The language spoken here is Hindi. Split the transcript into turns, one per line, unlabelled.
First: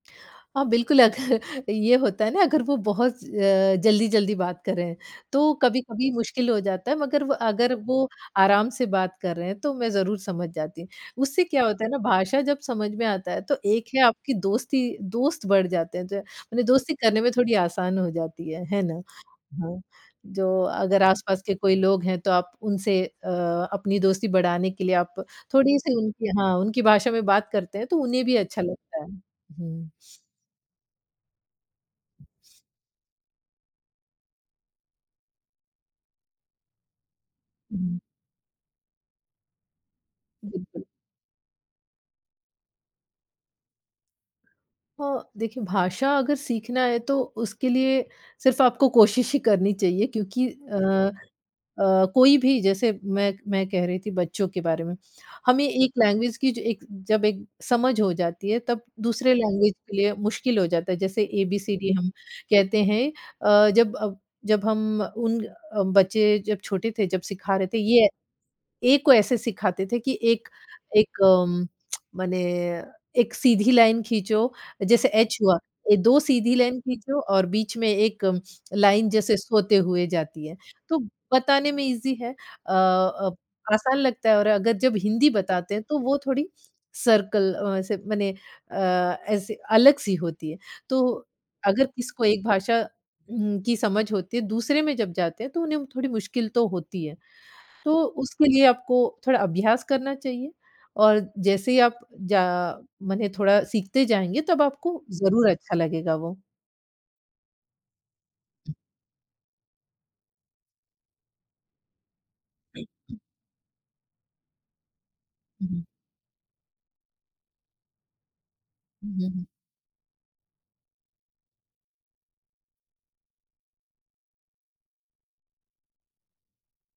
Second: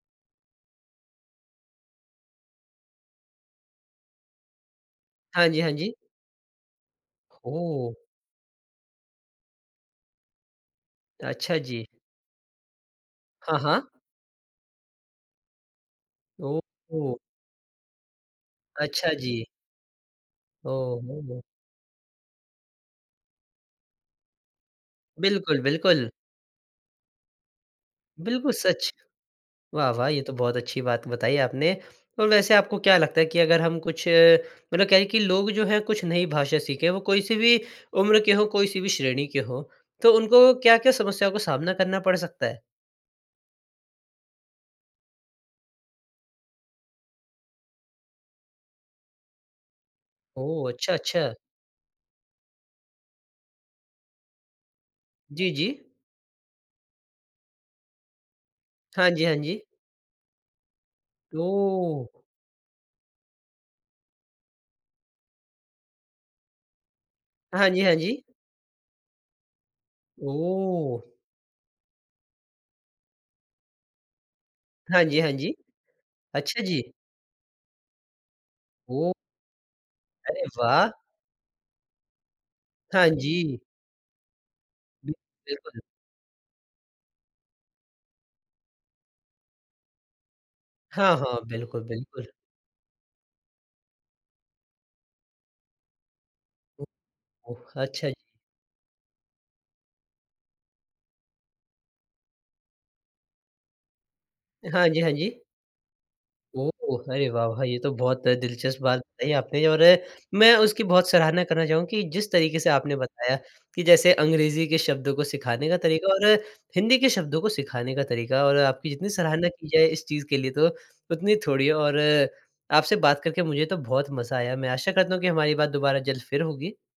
अ, बिल्कुल, अगर ये होता है ना अगर वो बहुत अ, जल्दी-जल्दी बात करें
हाँ
तो
जी, हाँ जी।
कभी-कभी मुश्किल हो जाता है, मगर व अगर वो
ओह!
आराम से बात कर रहे हैं तो मैं ज़रूर समझ जाती। उससे
अच्छा
क्या होता
जी।
है ना भाषा जब समझ में आता है
हाँ,
तो
हाँ।
एक है आपकी दोस्ती दोस्त बढ़ जाते हैं, ज माने दोस्ती
ओह!
करने में थोड़ी आसान हो जाती है, है ना?
अच्छा जी।
हाँ, जो
ओह!
अगर
हुँ, हुँ।
आस-पास के कोई लोग हैं तो आप उनसे अ, अपनी दोस्ती बढ़ाने के लिए आप
बिल्कुल,
थोड़ी सी
बिल्कुल।
उनकी हाँ, उनकी भाषा में बात करते हैं तो उन्हें भी
बिल्कुल
अच्छा
सच।
लगता है, हूँ।
वाह, वाह! ये तो बहुत अच्छी बात बताई आपने, और वैसे आपको क्या लगता है कि अगर हम कुछ मतलब क्या है कि लोग जो हैं कुछ नई भाषा सीखें वो कोई सी भी
हूँ।
उम्र के हो कोई सी भी श्रेणी के हों, तो उनको
बिल्कुल।
क्या-क्या समस्याओं का सामना करना पड़ सकता है?
अ, देखिए भाषा अगर सीखना है तो उसके लिए सिर्फ आपको कोशिश ही करनी चाहिए क्योंकि
ओह! अच्छा,
अ
अच्छा।
अ, कोई भी जैसे मैं मैं कह रही थी बच्चों के बारे में,
जी,
हमें
जी।
एक लैंग्वेज की जो एक जब एक समझ हो जाती है तब
हाँ जी,
दूसरे
हाँ जी।
लैंग्वेज के लिए मुश्किल हो जाता है। जैसे एबीसीडी
ओह!
हम कहते हैं अ, जब अ, जब हम उन बच्चे जब छोटे थे जब सिखा रहे
हाँ
थे
जी, हाँ
ये
जी।
ए, को ऐसे सिखाते थे कि एक
ओह!
एक अम्म, माने 1 सीधी लाइन खींचो
हाँ
जैसे
जी, हाँ
एच
जी।
हुआ, 2 सीधी
अच्छा
लाइन
जी।
खींचो और बीच में 1 लाइन
ओह!
जैसे सोते हुए
अरे
जाती है।
वाह!
तो बताने में ईज़ी है अ
हाँ
अ,
जी।
आसान लगता है और अगर जब
बि
हिंदी बताते
बिल्कुल।
हैं तो वो थोड़ी सर्कल अ, ऐसे माने अ, ऐसे अलग सी होती है। तो
हाँ, हाँ। बिल्कुल,
अगर किसी को
बिल्कुल।
एक भाषा उम्म, की समझ होती है दूसरे में जब जाते हैं तो उन्हें थोड़ी मुश्किल तो
ओ
होती है,
ओ
तो
अच्छा जी।
उसके लिए आपको थोड़ा अभ्यास करना चाहिए और जैसे ही आप ज माने थोड़ा सीखते जाएँगे तब
हाँ
आपको
जी, हाँ जी।
ज़रूर अच्छा लगेगा वो।
ओह, अरे वाह, वाह! ये तो बहुत दिलचस्प बात बताई आपने और मैं उसकी बहुत सराहना करना चाहूँगा कि जिस तरीक़े से आपने बताया कि जैसे अंग्रेजी के शब्दों को
हुँ,
सिखाने का
हुँ।
तरीक़ा और हिंदी के शब्दों को सिखाने का तरीक़ा और आपकी जितनी
हुँ, हुँ, हुँ।
सराहना की जाए इस चीज़ के लिए तो उतनी थोड़ी है और आपसे बात करके मुझे तो बहुत मज़ा आया मैं आशा करता हूँ कि हमारी बात दोबारा जल्द फिर होगी।